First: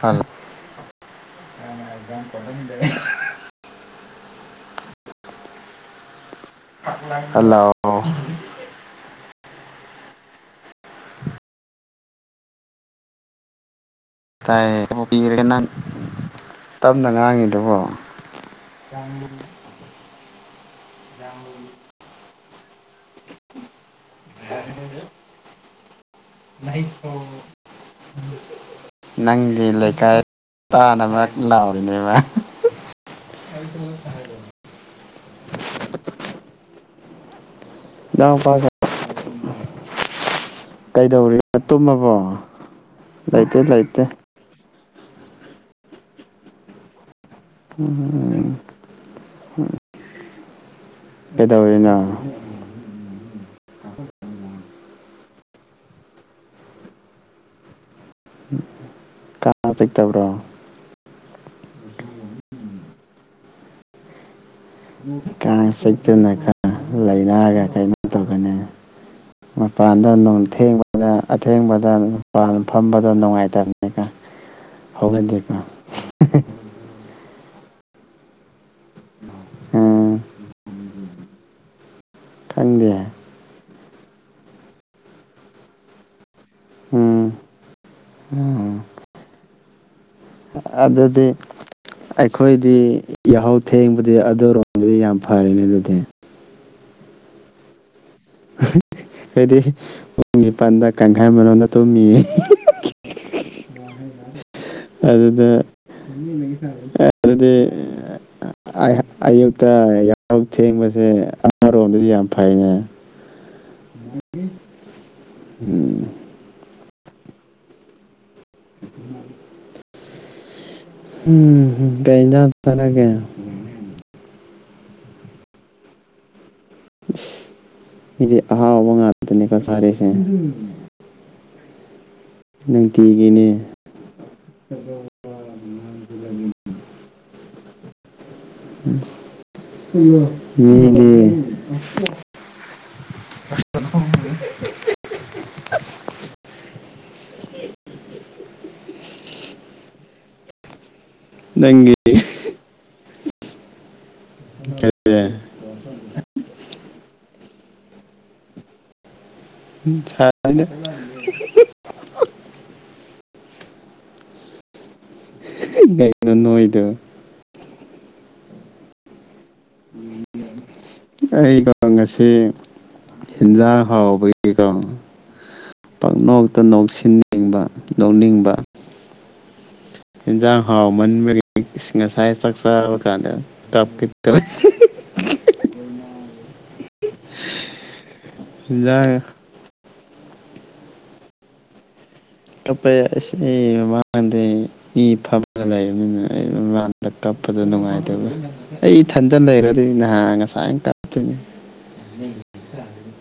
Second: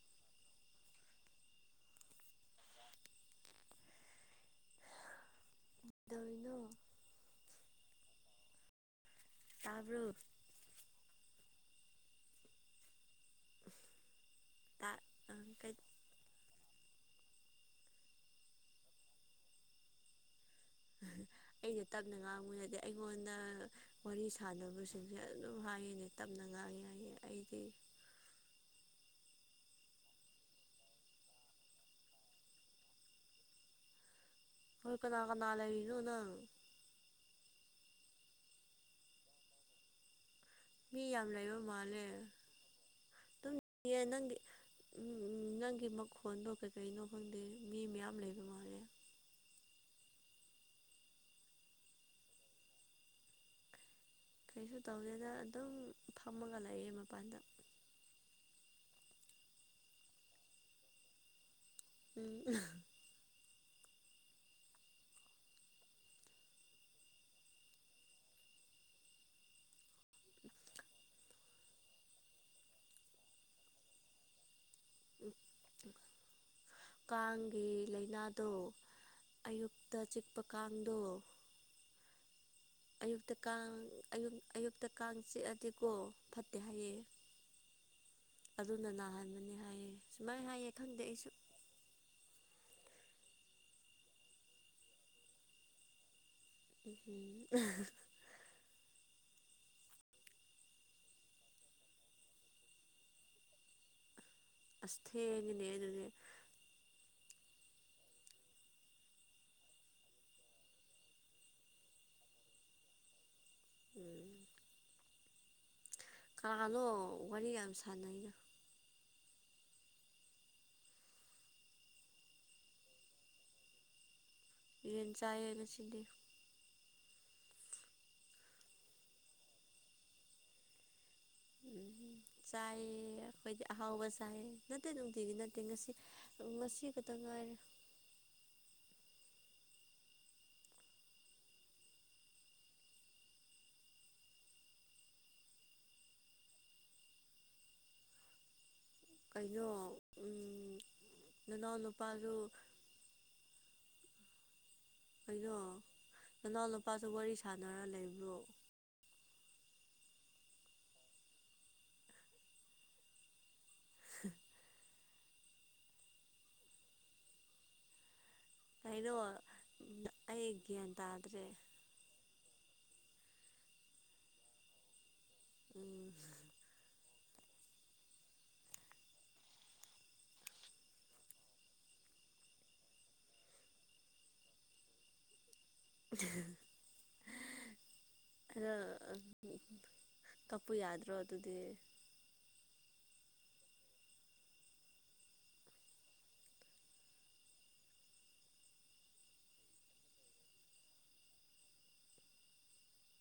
Hello [inaudible] ꯗꯩꯅꯣ hello ꯇꯥꯕ꯭ꯔꯣ ꯇꯥꯏꯌꯦ [unintelligible] ꯇꯞꯅ ꯉꯥꯡꯉꯤꯗꯨꯕꯣ ꯑꯩꯅ ꯇꯞꯅ ꯉꯥꯡꯕꯅꯗꯤ ꯑꯩꯉꯣꯟꯗ ꯋꯥꯔꯤ ꯁꯥꯟꯅꯕꯁꯤꯡꯁꯦ ꯑꯗꯨꯝ ꯍꯥꯏꯌꯦꯅꯦ ꯇꯞꯅ ꯉꯥꯡꯉꯦ ꯍꯥꯏꯌꯦ ꯑꯩꯗꯤ ꯅꯪꯒꯤ ꯂꯩꯀꯥꯏ ꯇꯥꯅꯃꯛ ꯂꯥꯎꯔꯤꯅꯦꯕ [inaudible] ꯍꯣꯏ ꯀꯅꯥ ꯀꯅꯥ ꯂꯩꯔꯤꯅꯣ ꯅꯪ ꯏꯅꯥꯎ ꯅꯨꯄꯥꯒ ꯃꯤ ꯌꯥꯝ ꯀꯩꯗꯧꯔꯤꯕ ꯂꯩꯕ ꯇꯨꯝꯃꯕꯣ ꯂꯩꯇꯦꯗ꯫ ꯑꯦ ꯅꯪꯒꯤ ꯎꯝ ꯅꯪꯒꯤ ꯃꯈꯣꯟꯗꯣ ꯀꯩꯀꯩꯅꯣ ꯈꯪꯗꯦ꯫ ꯃꯤ ꯃꯌꯥꯝ ꯂꯩꯕ ꯎꯝ ꯃꯥꯜꯂꯦ꯫ ꯀꯩꯗꯧꯔꯤꯅꯣ ꯀꯩꯁꯨ ꯇꯧꯗꯦꯗ ꯑꯗꯨꯝ ꯐꯝꯃꯒ ꯂꯩꯌꯦ ꯃꯄꯥꯟꯗ꯫ ꯀꯥꯡ ꯆꯤꯛꯇꯕ꯭ꯔꯣ [unintelligible] ꯀꯥꯡ ꯆꯤꯛꯇꯅꯒ ꯂꯩꯅꯒ ꯀꯩꯅꯣ ꯇꯧꯒꯅꯤ꯫ ꯃꯄꯥꯟꯗ ꯅꯣꯡ ꯊꯦꯡꯕꯗ ꯑꯊꯦꯡꯕꯗ ꯃꯄꯥꯟ ꯐꯝꯕꯗꯣ ꯅꯨꯡꯉꯥꯏ ꯇꯝꯅꯤꯀ‌ꯣ꯫ ꯀꯥꯡꯒꯤ ꯂꯩꯩꯅꯥꯗꯣ꯫ ꯑꯌꯨꯛꯇ ꯎꯝ ꯆꯤꯛꯄ ꯀꯥꯡꯗꯣ꯫ ꯐꯪꯗꯦ ꯑꯌꯨꯛꯇ ꯀꯥꯡ ꯑꯌꯨꯛ ꯑꯌꯨꯛꯇ ꯀꯥꯡ ꯆꯤꯛ ꯑꯗꯤꯀꯣ ꯐꯠꯇꯦ ꯍꯥꯏꯌꯦ꯫ ꯎꯝ ꯎꯝ ꯑꯗꯨꯅ ꯅꯥꯍꯟꯕꯅꯤ ꯍꯥꯏꯌꯦ꯫ ꯁꯨꯃꯥꯏꯅ ꯍꯥꯏꯌꯦ ꯈꯪꯗꯦ ꯑꯗꯨꯗꯤ꯫ ꯑꯩꯁꯨ ꯑꯩꯈꯣꯏꯗꯤ ꯌꯥꯍꯧ ꯊꯦꯡꯕꯗꯤ ꯑꯗꯨꯔꯣꯝ ꯒꯤꯗꯤ ꯌꯥꯝ ꯐꯔꯦꯅꯦ ꯗꯨꯗꯤ꯫ [unintelligible] ꯈ‌ꯣꯏꯗꯤ ꯄꯨꯡ ꯅꯤꯄꯥꯟꯗ ꯀꯪꯒꯟ ꯃꯅꯨꯡꯗ ꯇꯨꯝꯃꯤ꯫ ꯑꯁ ꯑꯗꯨꯗ ꯊꯦꯡꯉꯤꯅꯦ ꯑꯗꯨꯗꯤ ꯑꯗꯨꯗꯤ ꯑꯥꯏꯍ ꯑꯌꯨꯛꯇ ꯌꯥꯍꯧ ꯊꯦꯡꯕꯖ‌ꯦ ꯑꯃꯥꯔꯣꯝꯗꯗꯤ ꯌꯥꯝ ꯐꯩꯅꯦ꯫ [unintelligible] [unintelligible] ꯀꯅꯣ ꯋꯥꯔꯤ ꯌꯥꯝ ꯁꯥꯟꯅꯩꯩꯅ꯫ [unintelligible] ꯀꯩ ꯏꯟꯖꯥꯡ ꯆꯥꯔꯒꯦ꯫ ꯌꯦꯟ ꯆꯥꯏꯌꯦ ꯉꯁꯤꯗꯤ꯫ ꯃꯤꯗꯤ ꯑꯍꯥꯎꯕ ꯉꯥꯛꯇꯅꯤꯀꯣ ꯆꯥꯔꯤꯁꯦ꯫ ꯆꯥꯏꯌꯦ ꯅꯨꯡꯇꯤꯒꯤꯅꯤ ꯑꯈꯣꯏꯗꯤ ꯑꯍꯥꯎꯕ ꯆꯥꯏꯌꯦ ꯅꯠꯇꯦ ꯅꯨꯡꯇꯤꯒꯤ ꯅꯠꯇꯦ ꯉꯁꯤ ꯉꯁꯤ ꯈꯇꯪ ꯉꯥꯏꯔꯦ꯫ [unintelligible] ꯃꯤꯗꯤ ꯀꯩꯅꯣ ꯎꯝ ꯅꯅꯥꯎ ꯅꯪꯒꯤ ꯅꯨꯄꯥꯖꯨ ꯀꯔꯤ ꯀꯩꯅꯣ ꯅꯅꯥꯎ ꯅꯨꯄꯥꯖꯨ ꯋꯥꯔꯤ ꯁꯥꯅꯔ ꯂꯩꯕ꯭ꯔꯣ꯫ ꯍꯨꯝ ꯁꯅꯗ‌ꯦ [unintelligible] ꯀꯩꯅꯣ ꯅꯣꯏꯗꯨ꯫ ꯀꯩꯅꯣ ꯑꯩ ꯒ꯭ꯌꯥꯟ ꯇꯥꯗ꯭ꯔꯦ ꯑꯩꯀꯣ ꯉꯁꯤ ꯍꯤꯟꯖꯥꯡ ꯍꯥꯎꯕꯒꯤꯀꯣ꯫ ꯎꯝ ꯄꯪ ꯅ‌ꯣꯛꯇ ꯅ‌ꯣꯛꯁꯤꯟ ꯅꯤꯡꯕ ꯅꯣꯛꯅꯤꯡꯕ꯫ ꯍꯤꯟꯖꯥꯡ ꯍꯥꯎꯃꯟꯕꯒꯤ ꯏꯁ ꯉꯁꯥꯏ ꯆꯛ ꯆꯥꯕ ꯀꯥꯟꯗ꯫ ꯀꯞꯀꯦ ꯇꯧꯋ‌ꯦ꯫ ꯈꯔ ꯍꯤꯟꯖꯥꯡ ꯀꯞꯄꯨ ꯌꯥꯗ꯭ꯔꯣ ꯑꯗꯨꯗꯤ꯫ ꯀꯞꯄ‌ꯦ ꯑꯁꯤ ꯃꯃꯥ ꯃꯥꯟꯗ‌ꯦ꯫ ꯃꯤ ꯐꯝꯂ ꯂꯩꯕꯅꯤꯅ ꯑꯩ ꯏꯅꯥꯛꯇ ꯀꯞꯄꯗ ꯅꯨꯡꯉꯥꯏꯇꯕ꯫ ꯑꯩ ꯏꯊꯟꯗ ꯂꯩꯔꯗꯤ ꯅꯍꯥꯟ ꯉꯁꯥꯏꯇ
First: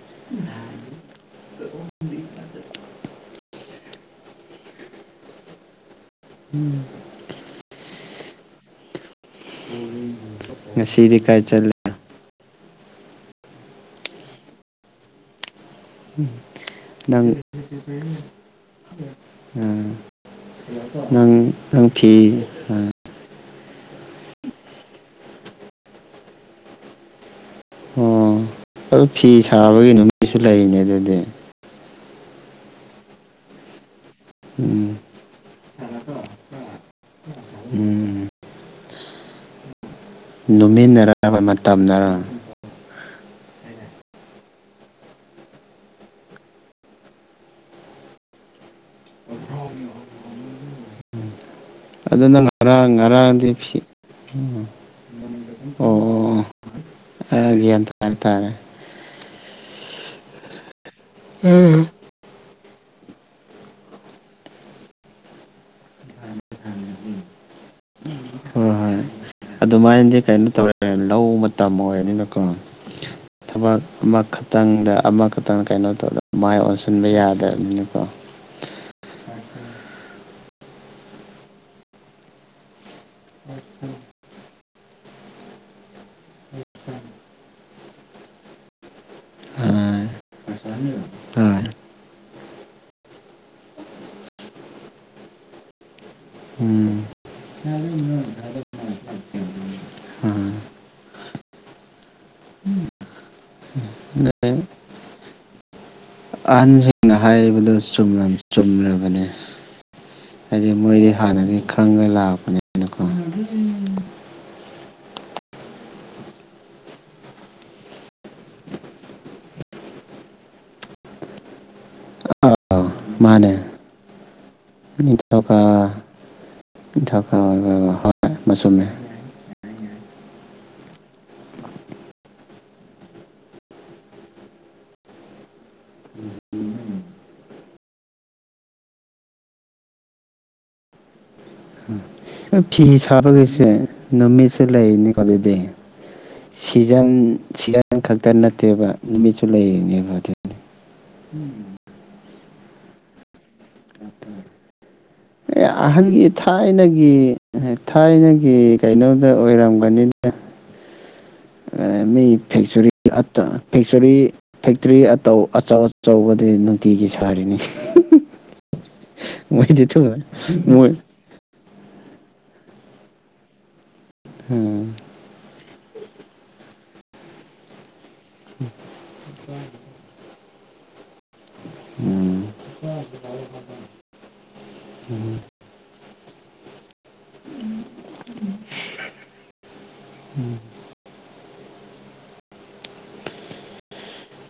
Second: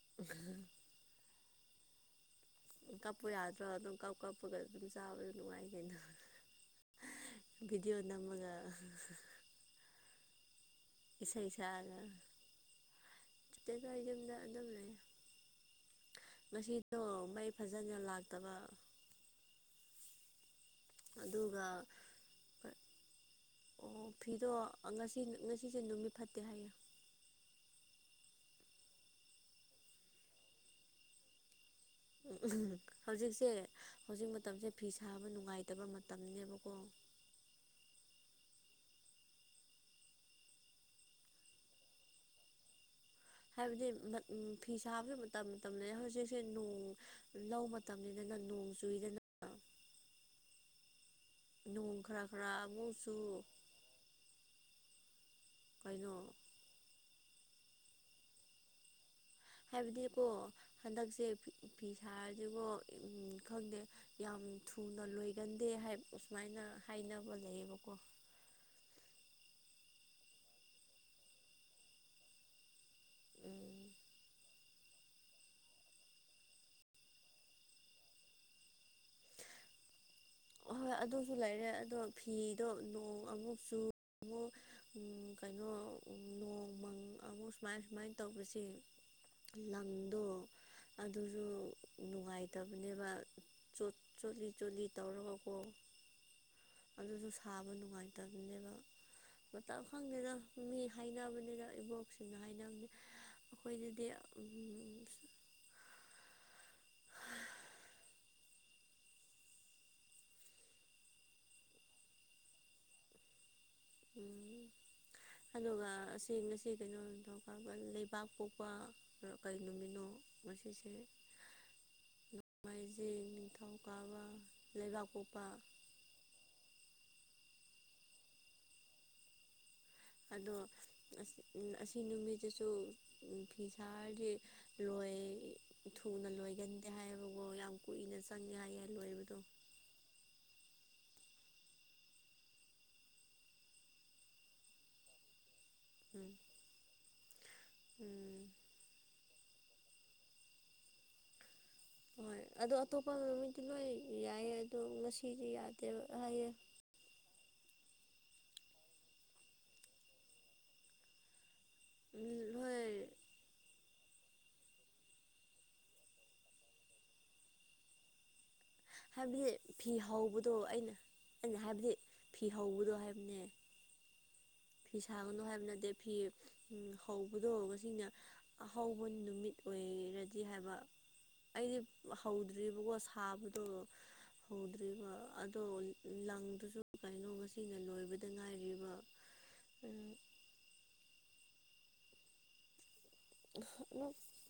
[unintelligible] ꯀꯞꯄꯨ ꯌꯥꯗ꯭ꯔꯣ ꯑꯗꯨꯝ ꯀꯞ ꯀꯞꯄꯒ ꯑꯗꯨꯝ ꯆꯥꯕꯗ ꯅꯨꯡꯉꯥꯏꯀꯩꯅꯣ꯫ ꯎꯝ ꯕꯤꯗꯤꯑꯣ ꯅꯝꯃꯒ [unintelligible] ꯉꯁꯤꯗꯤ ꯀꯥꯏ ꯏꯁꯩ ꯆꯠꯂꯤ ꯁꯛꯑꯒ [unintelligible] ꯑꯗꯨꯝ ꯂꯩ ꯉꯁꯤꯗꯣ ꯃꯩ ꯐꯖꯅ ꯂꯥꯛꯇꯕ ꯑ ꯅꯪ ꯑꯗꯨꯒ ꯅꯪ ꯐꯤ ꯑ ꯑꯣ ꯐꯤꯗꯣ ꯉꯁꯤ ꯉꯁꯤꯁꯦ ꯅꯨꯃꯤꯠ ꯐꯠꯇꯦ ꯍꯥꯏꯌꯦ ꯑꯣ ꯑꯗꯨ ꯐꯤ ꯁꯥꯕꯒꯤ ꯅꯨꯃꯤꯁꯨ ꯂꯩꯅꯦ ꯑꯗꯨꯗꯤ꯫ ꯎ [unintelligible] ꯍꯧꯖꯤꯛꯁꯦ ꯍꯧꯖꯤꯛ ꯃꯇꯝꯁꯦ ꯐꯤ ꯎꯝ ꯁꯥꯕ ꯅꯨꯡꯉꯥꯏꯇꯕ ꯃꯇꯝꯅꯤꯅꯦꯕꯀꯣ꯫ ꯎꯝ ꯅꯨꯨꯃꯤꯠꯅꯔꯕ ꯃꯇꯝꯅꯔ ꯍꯥꯏꯕꯗꯤ ꯎꯝ ꯐꯤ ꯁꯥꯕꯁꯦ ꯃꯇꯝ ꯃꯇꯝ ꯂꯩꯌꯦ ꯍꯧꯖꯤꯛꯁꯦ ꯅꯣꯡ ꯂꯧ ꯃꯇꯝꯅꯤꯗꯅ ꯅꯣꯡ ꯆꯨꯏꯗꯅ ꯅꯣꯡ ꯈꯔ ꯑꯗꯨ ꯅꯪ ꯈꯔ ꯉꯔꯥꯡ ꯑꯃꯨꯛ ꯆꯨ꯫ ꯉꯔꯥꯡꯗꯤ ꯐꯤ ꯀꯩꯅꯣ꯫ ꯑꯩ ꯒꯌꯥꯟ ꯇꯔꯦ ꯇꯔꯦ꯫ ꯍꯥꯏꯕꯗꯤꯀꯣ ꯍꯟꯗꯛꯁꯦ ꯐꯤ ꯍꯣꯏ ꯐꯤ ꯁꯥꯔꯗꯤꯕꯣ ꯎꯝ ꯈꯪꯗꯦ꯫ ꯌꯥꯝ ꯊꯨꯅ ꯂꯣꯏꯒꯟꯗꯦ ꯍꯥꯏ ꯁꯨꯃꯥꯏꯅ ꯍꯥꯏꯅꯕ ꯂꯩꯌꯦꯕꯀꯣ꯫ ꯍꯣꯏ ꯍꯣꯏ ꯑꯗꯨꯃꯥꯏꯅꯗꯤ ꯀꯩꯅꯣ ꯇꯧꯔꯦ ꯂꯧ ꯃꯇꯝ ꯑꯣꯏꯔꯅꯤꯅꯀꯣ꯫ ꯊꯕꯛ ꯎꯝ ꯑꯃꯈꯛ ꯇꯪꯗ ꯑꯃꯈꯛꯇꯪ ꯀꯩꯅꯣ ꯇꯧꯗ ꯃꯥꯏ ꯑꯣꯟꯁꯤꯟꯕ ꯌꯥꯗꯕꯅꯤꯅꯀꯣ꯫ ꯑꯍꯣꯏ ꯑꯗꯨꯁꯨ ꯂꯩꯔꯦ ꯑꯗꯣ ꯐꯤꯗꯣ ꯅꯣꯡ ꯑꯃꯨꯛ ꯆꯨ ꯑꯃꯨꯛ ꯎꯝ ꯀꯩꯅꯣ ꯅꯣꯡ ꯃꯪ ꯑꯃꯨꯛ ꯁꯨꯃꯥꯏ ꯁꯨꯃꯥꯏꯅ ꯇꯧꯕꯁꯤ ꯂꯪꯗꯣ ꯍꯣꯏ ꯑꯗꯨꯁꯨ ꯍꯣꯏ ꯅꯨꯡꯉꯥꯏꯇꯕꯅꯦꯕ ꯆꯣꯠ ꯆꯣꯠꯂꯤ ꯆꯣꯠꯂꯤ ꯇꯧꯔꯒꯀꯣ ꯎꯝ ꯑꯗꯨꯁꯨ ꯁꯥꯕ ꯅꯨꯡꯉꯥꯏꯇꯕꯅꯦꯕ ꯃꯇꯝ ꯈꯪꯗꯦꯗ ꯃꯤ ꯍꯥꯏꯅꯕꯅꯤꯅ ꯏꯕꯣꯛꯁꯤꯡꯅ ꯍꯥꯏꯅꯕꯅꯤ ꯑꯈꯣꯏꯅꯗꯤ ꯎꯝ ꯑꯍꯟꯖꯤꯡꯅ ꯍꯥꯏꯕꯗꯨ ꯆꯨꯝꯔꯝ ꯆꯨꯝꯔꯕꯅꯤ ꯍꯥꯏꯗꯤ ꯃꯣꯏꯗꯤ ꯍꯥꯟꯅꯗꯤ ꯈꯪꯉ ꯂꯥꯛꯄꯅꯦꯅ ꯀꯣ [unintelligible] ꯎꯝ ꯑꯗꯨꯒ ꯑꯁꯤ ꯉꯁꯤ ꯀꯩꯅꯣ ꯅꯤꯡꯊꯧꯀꯥꯕ ꯂꯩꯕꯥꯛ ꯄꯣꯛꯄ ꯀꯩ ꯅꯨꯃꯤꯠꯅꯣ ꯉꯁꯤꯁꯦ ꯅꯣ ꯑꯥꯎ ꯃꯥꯏꯖꯤꯡ ꯃꯥꯅꯦ ꯅꯤꯡꯊꯧꯀꯕ ꯂꯩꯕꯥꯛꯄꯣꯛꯄ ꯅꯤꯡꯊꯧꯀꯕ [unintelligible] ꯕ ꯆꯨꯝꯃꯦ ꯑꯗꯣ ꯑꯁꯤ ꯑꯁꯤ ꯅꯨꯃꯤꯠꯇꯁꯨ ꯐꯤ ꯁꯥꯔꯗꯤ ꯂꯣꯏ ꯊꯨꯅ ꯂꯣꯏꯒꯟꯗꯦ ꯍꯥꯏꯕꯀꯣ ꯌꯥꯝ ꯀꯨꯏꯅ ꯆꯪꯉꯦ ꯍꯥꯏꯌꯦ ꯂꯣꯏꯕꯗꯣ ꯎꯝ [unintelligible] ꯅꯣꯏ ꯐꯤ ꯁꯥꯕꯒꯤꯁꯦ ꯅꯨꯃꯤꯠꯁꯦ ꯂꯩꯅꯤꯀꯣ ꯑꯗꯨꯗꯤ ꯎꯝ ꯁꯤꯖꯟ ꯁꯤꯖꯟ ꯈꯛꯇ ꯎꯝ ꯅꯠꯇꯦꯕ ꯅꯨꯃꯤꯠꯁꯨ ꯂꯩꯔꯤꯅꯦꯕ ꯑꯗꯨꯗꯤ ꯎꯝ ꯍꯣꯏ ꯑꯗꯣ ꯑꯇꯣꯞꯄ ꯅꯨꯃꯤꯠꯇꯤ ꯂꯣꯏ ꯌꯥꯏꯌꯦ ꯑꯗꯣ ꯉꯁꯤꯗꯤ ꯌꯥꯗꯦꯕ ꯍꯥꯏꯌꯦ ꯏꯅꯒꯤ ꯊꯥꯏꯅꯒꯤ ꯀꯩꯅꯣꯗ ꯑꯣꯏꯔꯝꯒꯅꯤꯗ ꯑ ꯃꯤ ꯐꯦꯛꯆꯔꯤ ꯍꯣꯏ ꯑꯇꯥ ꯐꯦꯛꯆꯔꯤ ꯐꯦꯛꯇꯣꯔꯤ ꯑꯇꯧ ꯑꯆꯧ ꯑꯆꯧꯕꯗꯤ ꯅꯨꯡꯇꯤꯒꯤ ꯁꯥꯔꯤꯅꯤ ꯍꯥꯏꯕꯗꯤ ꯃꯣꯏꯗꯤ ꯐꯤ ꯊꯨꯅ ꯍꯧꯕꯗꯣ ꯃꯣꯏ ꯑꯩꯅ ꯑꯩꯅ ꯍꯥꯏꯕꯗꯤ ꯐꯤ ꯍꯧꯕꯗꯣ ꯍꯥꯏꯕꯅꯦ ꯍꯝ ꯊꯥꯒꯅꯨ ꯍꯥꯏꯕ ꯅꯠꯇꯦ ꯐꯤ ꯍꯧꯕꯗꯣ ꯉꯁꯤꯅ ꯑꯍꯧꯕ ꯅꯨꯃꯤꯠ ꯑꯣꯏꯔꯗꯤ ꯍꯥꯏꯕ ꯑꯩꯒꯤ ꯎꯝ ꯍꯧꯗ꯭ꯔꯤꯕꯀꯣ ꯁꯥꯕꯗꯣ ꯍꯧꯗ꯭ꯔꯤꯕ ꯑꯗꯣ ꯂꯪꯗꯨꯁꯨ ꯀꯩꯅꯣ ꯉꯁꯤꯅ ꯂꯣꯏꯕꯗ ꯉꯥꯏꯔꯤꯕ ꯑ ꯎꯝ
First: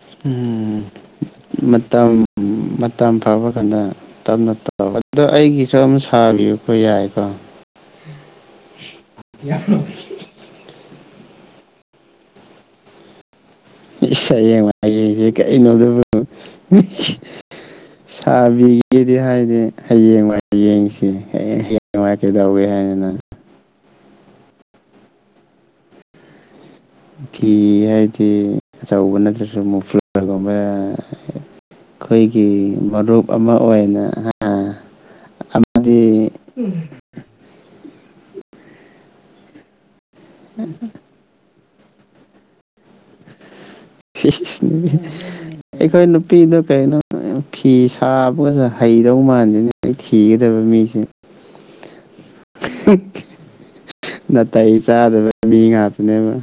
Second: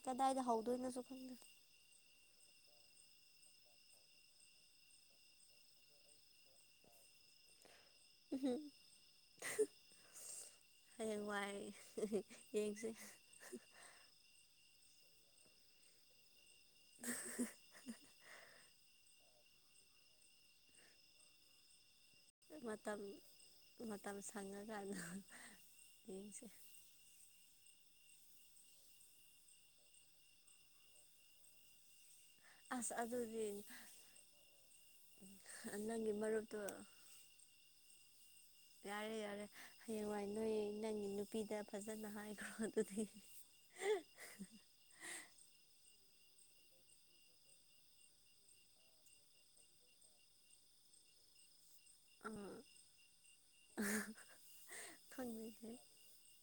ꯀꯗꯥꯏꯗ ꯎꯝ ꯍꯧꯗꯣꯏꯅꯣꯁꯨ ꯈꯪꯗꯦ ꯃꯇꯝ ꯎꯝ ꯃꯇꯝ ꯐꯥꯕ ꯀꯥꯟꯗ ꯇꯞꯅ ꯇꯧ ꯑꯗꯣ ꯑꯩꯒꯤꯁꯨ ꯑꯃ ꯁꯥꯕꯤꯌꯨꯀꯣ ꯌꯥꯏꯀꯣ [unintelligible] ꯍꯌꯦꯡ ꯋꯥꯏ ꯌꯦꯡꯁꯤ ꯏꯁ ꯍꯌꯦꯡ ꯋꯥꯏ ꯌꯦꯡꯁꯦ ꯀꯩꯅꯣ ꯑꯗꯨꯕꯨ ꯁꯕꯤꯒꯦ ꯗꯤ ꯍꯥꯏꯗꯦ ꯍꯌꯦꯡ ꯋꯥꯏ ꯌꯦꯡꯁꯦ ꯍꯌꯦꯡ ꯋꯥꯏ ꯃꯇꯝ ꯃꯇꯝ ꯁꯪꯉꯀꯥꯟꯗꯣ ꯌꯦꯡꯁꯦ ꯐꯤ ꯍꯥꯏꯗꯤ ꯑꯆꯧꯕ ꯅꯠꯇ꯭ꯔꯁꯨ ꯃꯨꯐ꯭ꯂꯔꯒꯨꯝꯕ ꯑꯈꯣꯏꯒꯤ ꯑꯁ ꯃꯔꯨꯞ ꯑꯃ ꯑꯗꯨꯗꯤ ꯑꯣꯏꯅ ꯍꯥ ꯅꯪꯒꯤ ꯃꯔꯨꯞꯇꯣ ꯌꯥꯔꯦ ꯌꯥꯔꯦ ꯍꯌꯦꯡꯋꯥꯏ ꯅꯣꯏ ꯅꯪꯒꯤ ꯅꯨꯄꯤꯗ ꯐꯖꯅ ꯍꯥꯏꯈ꯭ꯔꯣ ꯑꯗꯨꯗꯤ [unintelligible] ꯑꯩꯈꯣꯏ ꯅꯨꯄꯤꯗꯣ ꯀꯩꯅꯣ ꯐꯤ ꯁꯥꯕꯒꯁꯨ ꯍꯩꯗꯧ ꯃꯥꯟꯗꯦꯅꯦ ꯑꯩ ꯊꯤꯒꯗꯕ ꯃꯤꯁꯦ [unintelligible] [unintelligible] ꯅꯥꯇꯩ ꯆꯥꯗꯕ ꯃꯤ ꯉꯥꯛꯇꯅꯦꯕ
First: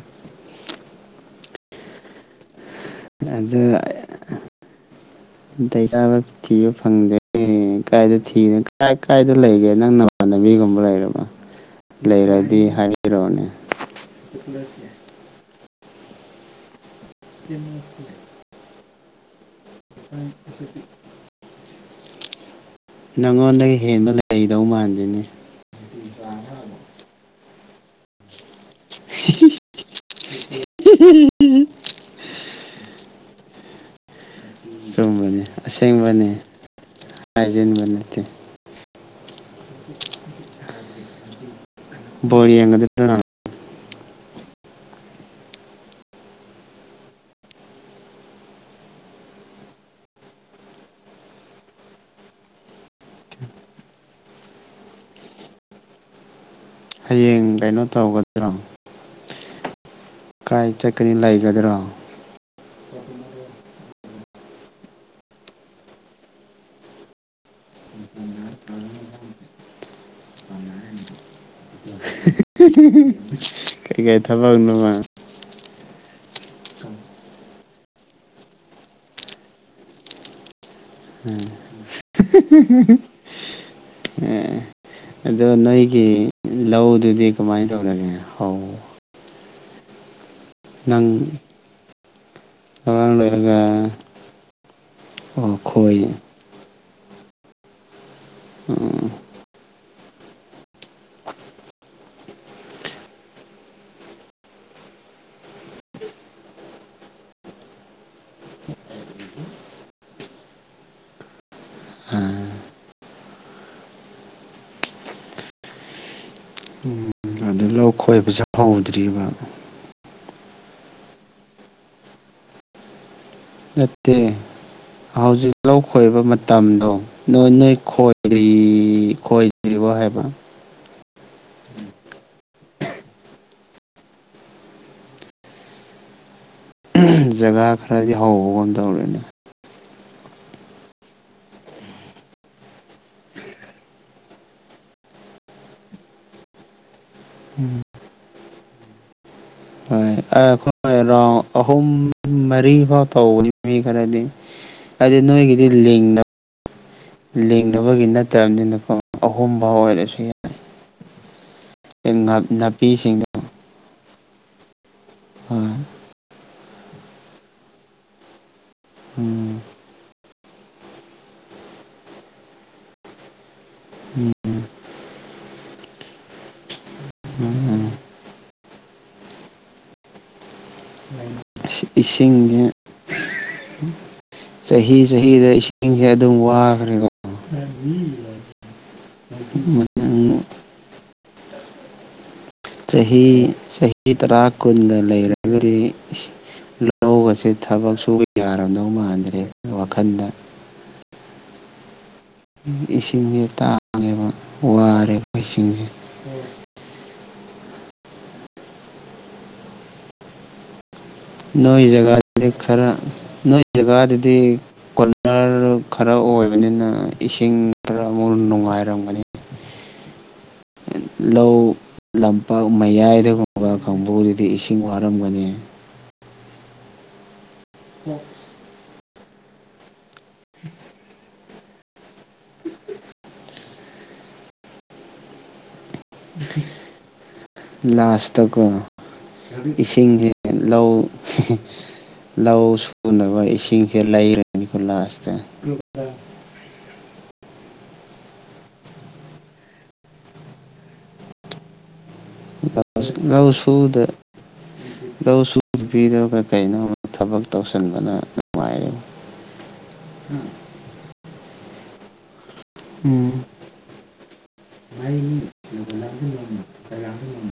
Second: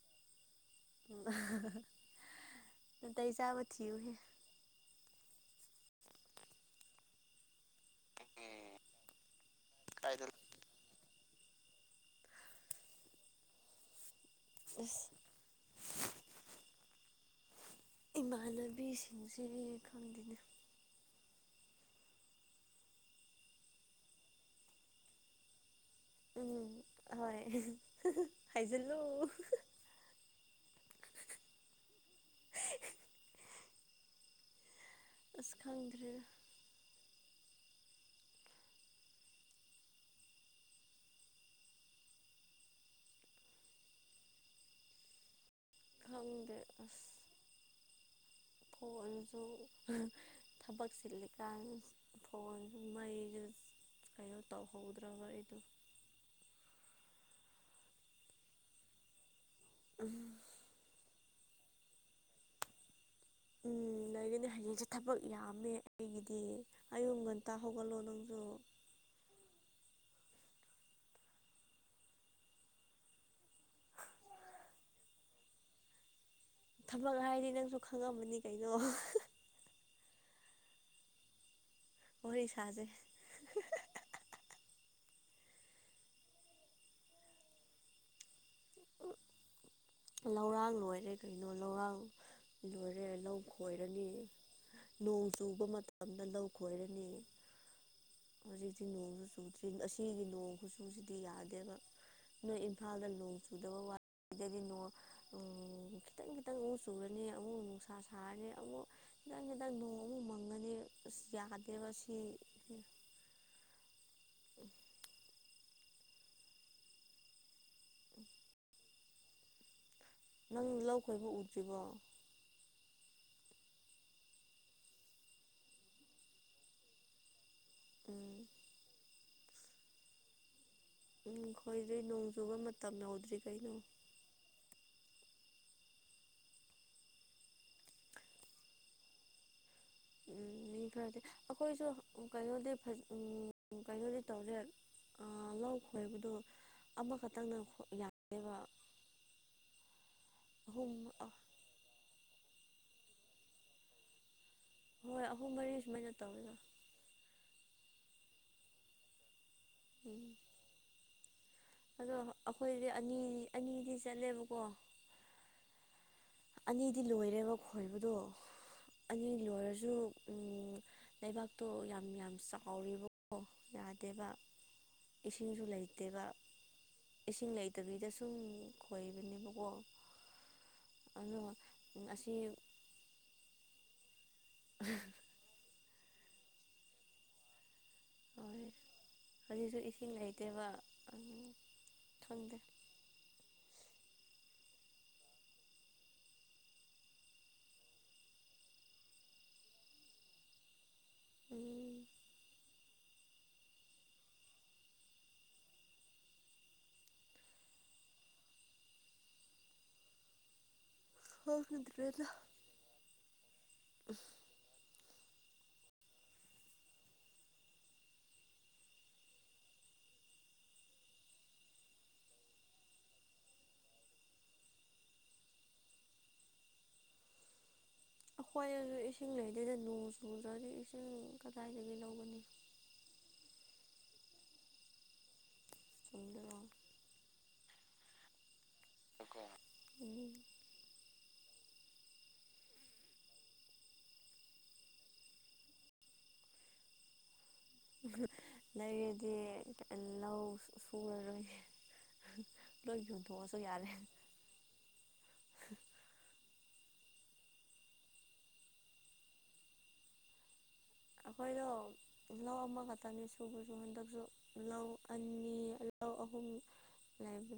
ꯅꯥꯇꯩ ꯑꯗꯨ ꯆꯥꯕ ꯊꯤꯌꯨꯍꯦ ꯅꯥꯇꯩ ꯆꯥꯕ ꯊꯤꯕ ꯐꯪꯗ꯭ꯔꯦ ꯀꯥꯏꯗ ꯊꯤꯅ ꯀꯥꯏ ꯀꯥꯏꯗ ꯂꯩꯒꯦ ꯅꯪ ꯀꯥꯏꯗ ꯅꯃꯥꯟꯅꯕꯤꯒꯨꯝꯕ ꯂꯩꯔꯕ ꯂꯩꯔꯗꯤ ꯍꯥꯏꯕꯤꯔꯛꯑꯣꯅꯦ ꯏꯁ ꯇꯤꯝꯁ ꯏꯃꯥꯟꯅꯕꯤꯁꯤꯡꯁꯤꯗꯤ ꯈꯪꯗꯦꯅꯦ [unintelligible] ꯅꯉꯣꯟꯗꯩ ꯍꯦꯟꯕ ꯂꯩꯗꯧ ꯃꯥꯟꯗꯦꯅꯦ ꯎꯝ ꯍꯣꯏ ꯍꯥꯏꯖꯤꯜꯂꯨ [unintelligible] ꯆꯨꯝꯕꯅꯤ ꯑꯁ ꯈꯪꯗ꯭ꯔꯦꯗ ꯑꯁꯦꯡꯕꯅꯤ ꯍꯥꯏꯖꯤꯟꯕ ꯅꯠꯇꯦ [unintelligible] ꯕꯣꯜ ꯌꯦꯡꯉꯗꯨꯏꯔ ꯈꯪꯗꯦ ꯑꯁ ꯐꯣꯟꯁꯨ ꯊꯕꯛ ꯆꯤꯜꯂꯤꯀꯥꯟ ꯐꯣꯟꯁꯨ ꯃꯩꯁꯨ ꯀꯩꯅꯣ ꯇꯧꯍꯧꯗ꯭ꯔꯕ ꯑꯩꯗꯣ꯫ ꯎꯝ ꯀꯩꯅꯣ ꯇꯧꯒꯗ꯭ꯔꯣ? ꯎꯝ ꯀꯥꯏ ꯆꯠꯀꯅꯤ ꯂꯩꯒꯗ꯭ꯔꯣ? [inaudible] ꯎꯝ ꯂꯩꯒꯅꯤ ꯍꯌꯦꯡꯁꯦ ꯊꯕꯛ ꯌꯥꯝꯃꯦ ꯑꯩꯒꯤꯗꯤ꯫ ꯑꯌꯨꯛ ꯉꯟꯇ ꯍꯧꯒꯜꯂꯣ ꯅꯪꯁꯨ꯫ ꯀꯩꯀꯩ ꯊꯕꯛꯅꯣꯅ? ꯊꯕꯛ ꯍꯥꯏꯔꯗꯤ ꯅꯪꯁꯨ ꯈꯪꯉꯝꯃꯅꯤ ꯀꯩꯅꯣ꯫ ꯎꯝ ꯋꯥꯔꯤ ꯁꯥꯥꯁꯦ꯫ ꯑꯦ ꯑꯗꯣ ꯅꯣꯏꯒꯤ ꯂꯧꯗꯨꯗꯤ ꯀꯃꯥꯏꯅ ꯇꯧꯔꯒꯦ ꯍꯧ ꯂꯧꯔꯥꯡ ꯅꯪ ꯂꯣꯏꯔꯦ ꯀꯩꯅꯣ ꯂꯧꯔꯥꯡ ꯂꯣꯏꯔꯦ ꯂꯧꯔꯥꯡ ꯂꯧ ꯂꯣꯏꯔꯒ ꯈꯣꯏꯔꯅꯤ꯫ ꯅꯣꯡ ꯑꯣ ꯆꯨꯕ ꯈꯣꯏ ꯃꯇꯝꯗ ꯂꯧ ꯈꯣꯏꯔꯅꯤ ꯍꯧꯖꯤꯛꯇꯤ ꯅꯣꯡꯁꯨ ꯆꯨꯗ꯭ꯔꯤ ꯑꯁꯤꯒꯤ ꯅꯣꯡ ꯈꯨꯨꯆꯨꯁꯤꯗꯤ ꯌꯥꯗꯦꯕ꯫ ꯅꯣꯏ ꯏꯝꯐꯥꯜꯗ ꯅꯣꯡ ꯆꯨꯗꯕ ꯋꯥꯅꯤ ꯁꯤꯗꯗꯤ ꯅꯣꯡ ꯎꯝ ꯈꯤꯇꯪ ꯈꯤꯇꯪ ꯑꯃꯨꯛ ꯆꯨꯔꯅꯤ ꯑꯃꯨꯛ ꯅꯨꯡꯁꯥ ꯁꯥꯔꯅꯤ ꯑꯃꯨꯛ ꯈꯤꯇꯪ ꯈꯤꯇꯪ ꯅꯣꯡ ꯑꯃꯨꯛ ꯃꯪꯉꯅꯤ ꯑꯁ ꯌꯥꯗꯦꯕ ꯁꯤ꯫ ꯑꯥ ꯑꯈꯣꯏꯕ ꯄꯩꯁꯥ ꯐꯪꯍꯧꯗ꯭ꯔꯤꯕ꯫ ꯅꯪ ꯂꯧ ꯈꯣꯏꯕ ꯎꯗ꯭ꯔꯤꯕꯣ? ꯅꯠꯇꯦ ꯍꯧꯖꯤꯛ ꯂꯧ ꯈꯣꯏꯕ ꯃꯇꯝꯗꯣ, ꯅꯣꯏ ꯅꯣꯏ ꯎꯝ ꯈꯣꯏꯗ꯭ꯔꯤ ꯈꯣꯏꯗ꯭ꯔꯤꯕꯣ ꯍꯥꯏꯕ? ꯎꯝ ꯈꯣꯏꯗ꯭ꯔꯤ ꯅꯣꯡꯖꯨꯕ ꯃꯇꯝ ꯌꯧꯗ꯭ꯔꯤ ꯀꯩꯅꯣ꯫ ꯖꯒꯥ ꯈꯔꯗꯤ ꯍꯧꯕꯒꯨꯝ ꯇꯧꯔꯦꯅꯦ꯫ ꯎꯝ ꯃꯤ ꯈꯔꯗꯤ ꯑꯈꯣꯏꯁꯨ ꯀꯩꯅꯣꯗꯤ ꯐꯖ ꯀꯩꯅꯣꯗꯤ ꯇꯧꯗ꯭ꯔꯦ꯫ ꯑꯥ ꯂꯧ ꯈꯣꯏꯕꯗꯣ ꯑꯃꯈꯛꯇꯪꯅ ꯎꯝ ꯌꯥꯗꯦꯕ꯫ ꯑꯍꯨꯝ ꯑꯈꯣꯏ ꯔꯥꯎ ꯑꯍꯨꯝ ꯃꯔꯤ ꯐꯥꯎ ꯇꯧꯕꯅꯤ ꯃꯤ ꯈꯔꯗꯤ꯫ ꯍꯥꯏꯗꯤ ꯍꯣꯏ ꯑꯍꯨꯝ ꯅꯣꯏꯒꯤꯗꯤ ꯃꯔꯤ ꯁꯨꯃꯥꯏꯅ ꯂꯤꯡꯅꯥ ꯇꯧꯋꯦꯕ ꯂꯤꯡꯅꯕꯒꯤ ꯅꯠꯇꯝꯅꯤꯅ ꯀꯣ ꯑꯍꯨꯝꯕꯥꯎ ꯑꯣꯏꯔꯁꯨ ꯎꯝ ꯌꯥꯏ꯫ ꯑꯗꯣ ꯑꯈꯣꯏꯗꯤ ꯑꯅꯤ ꯅꯥꯄꯤꯁꯤꯡꯗꯣ ꯑꯅꯤꯗꯤ ꯆꯠꯂꯦꯕꯀꯣ꯫ ꯍꯣꯏ꯫ ꯑꯅꯤꯗꯤ ꯂꯣꯏꯔꯦꯕ ꯈꯣꯏꯕꯗꯣ ꯑꯅꯤ ꯎꯝ ꯂꯣꯏꯔꯁꯨ, ꯂꯩꯕꯥꯛꯇꯣ ꯌꯥꯝ ꯌꯥꯝ ꯆꯥꯎꯔꯤꯕꯀꯣ ꯌꯥꯗꯦꯕ꯫ ꯎꯝ ꯏꯁꯤꯡꯁꯨ ꯂꯩꯇꯦꯕ꯫ ꯏꯁꯤꯡ ꯎꯝ ꯂꯩꯇꯕꯤꯗ ꯁꯨꯝ ꯈꯣꯏꯕꯅꯦꯕꯀꯣ꯫ ꯑꯗꯣ, ꯑꯁꯤ ꯏꯁꯤꯡꯁꯦ ꯆꯍꯤ ꯆꯍꯤꯗ ꯏꯁꯤꯡ ꯏꯁꯤꯡꯁꯦ ꯑꯗꯨꯝ ꯋꯥꯈ꯭ꯔꯦꯀꯣ꯫ ꯍꯣꯏ ꯍꯧꯖꯤꯛꯁꯨ ꯏꯁꯤꯡ ꯂꯩꯇꯦꯕ ꯈꯪꯗꯦ꯫ ꯆꯍꯤ ꯆꯍꯤ ꯇꯔꯥ ꯀꯨꯟꯒ ꯂꯩꯔꯒꯗꯤ ꯂꯧꯒꯁꯦ ꯊꯕꯛ ꯁꯨꯕ ꯌꯥꯔꯝꯗꯧ ꯃꯥꯟꯗ꯭ꯔꯦ ꯋꯥꯈꯟꯗ꯫ ꯎꯝ ꯏꯁꯤꯡꯁꯦ ꯇꯥꯡꯉꯦꯕ ꯋꯥꯔꯦꯕ ꯏꯁꯤꯡꯁꯦ꯫ ꯅꯣꯏ ꯈꯪꯗ꯭ꯔꯦꯗ ꯖꯒꯥꯗꯗꯤ ꯈꯔ ꯅꯣꯏ ꯖꯒꯥꯗꯗꯤ [unintelligible] ꯈꯔ ꯑꯣꯏꯕꯅꯤꯅ ꯏꯁꯤꯡ ꯈꯔ ꯑꯃꯨꯛ ꯅꯨꯡꯉꯥꯏꯔꯝꯒꯅꯤ [inaudible] ꯂꯧ ꯂꯝꯄꯥꯛ ꯃꯌꯥꯏꯗꯒꯨꯝꯕ ꯀꯥꯡꯕꯨꯗꯨꯗꯤ ꯏꯁꯤꯡ ꯋꯥꯔꯝꯒꯅꯤ [inaudible] ꯑꯩꯈꯣꯏꯗꯖꯨ ꯏꯁꯤꯡ ꯂꯩꯗꯦꯗ ꯅꯣꯡ ꯆꯨꯗ꯭ꯔꯗꯤ ꯏꯁꯤꯡ ꯀꯗꯥꯏꯗꯒꯤ ꯂꯧꯒꯅꯤ ꯆꯨꯝꯗ꯭ꯔꯣ ꯂꯥꯁꯇꯀꯣ ꯏꯁꯤꯡ ꯎꯝ [inaudible] ꯂꯧ ꯂꯧ ꯁꯨꯅꯕ ꯏꯁꯤꯡꯁꯦ ꯂꯩꯔꯅꯤꯀꯣ ꯂꯥꯁꯇ ꯂꯩꯔꯗꯤ ꯂꯧ ꯁꯨꯔꯔꯣꯏ ꯂꯣꯏ ꯂꯧ ꯌꯣꯟꯊꯣꯛꯑꯁꯨ ꯌꯥꯔꯦ ꯁꯨꯗ ꯂꯧ ꯁꯨꯗꯕꯤꯗ ꯀꯀꯩꯅꯣ ꯊꯕꯛ ꯇꯧꯁꯤꯟꯕꯅ ꯅꯨꯡꯉꯥꯏꯔꯦ [inaudible] ꯑꯈꯣꯏꯗꯣ ꯂꯧ ꯑꯃꯈꯇꯪꯅꯤ ꯎꯝ ꯁꯨꯕꯖꯨ ꯍꯟꯗꯛꯁꯨ ꯂꯧ ꯑꯅꯤ ꯂꯧ ꯑꯍꯨꯝ ꯂꯩꯕ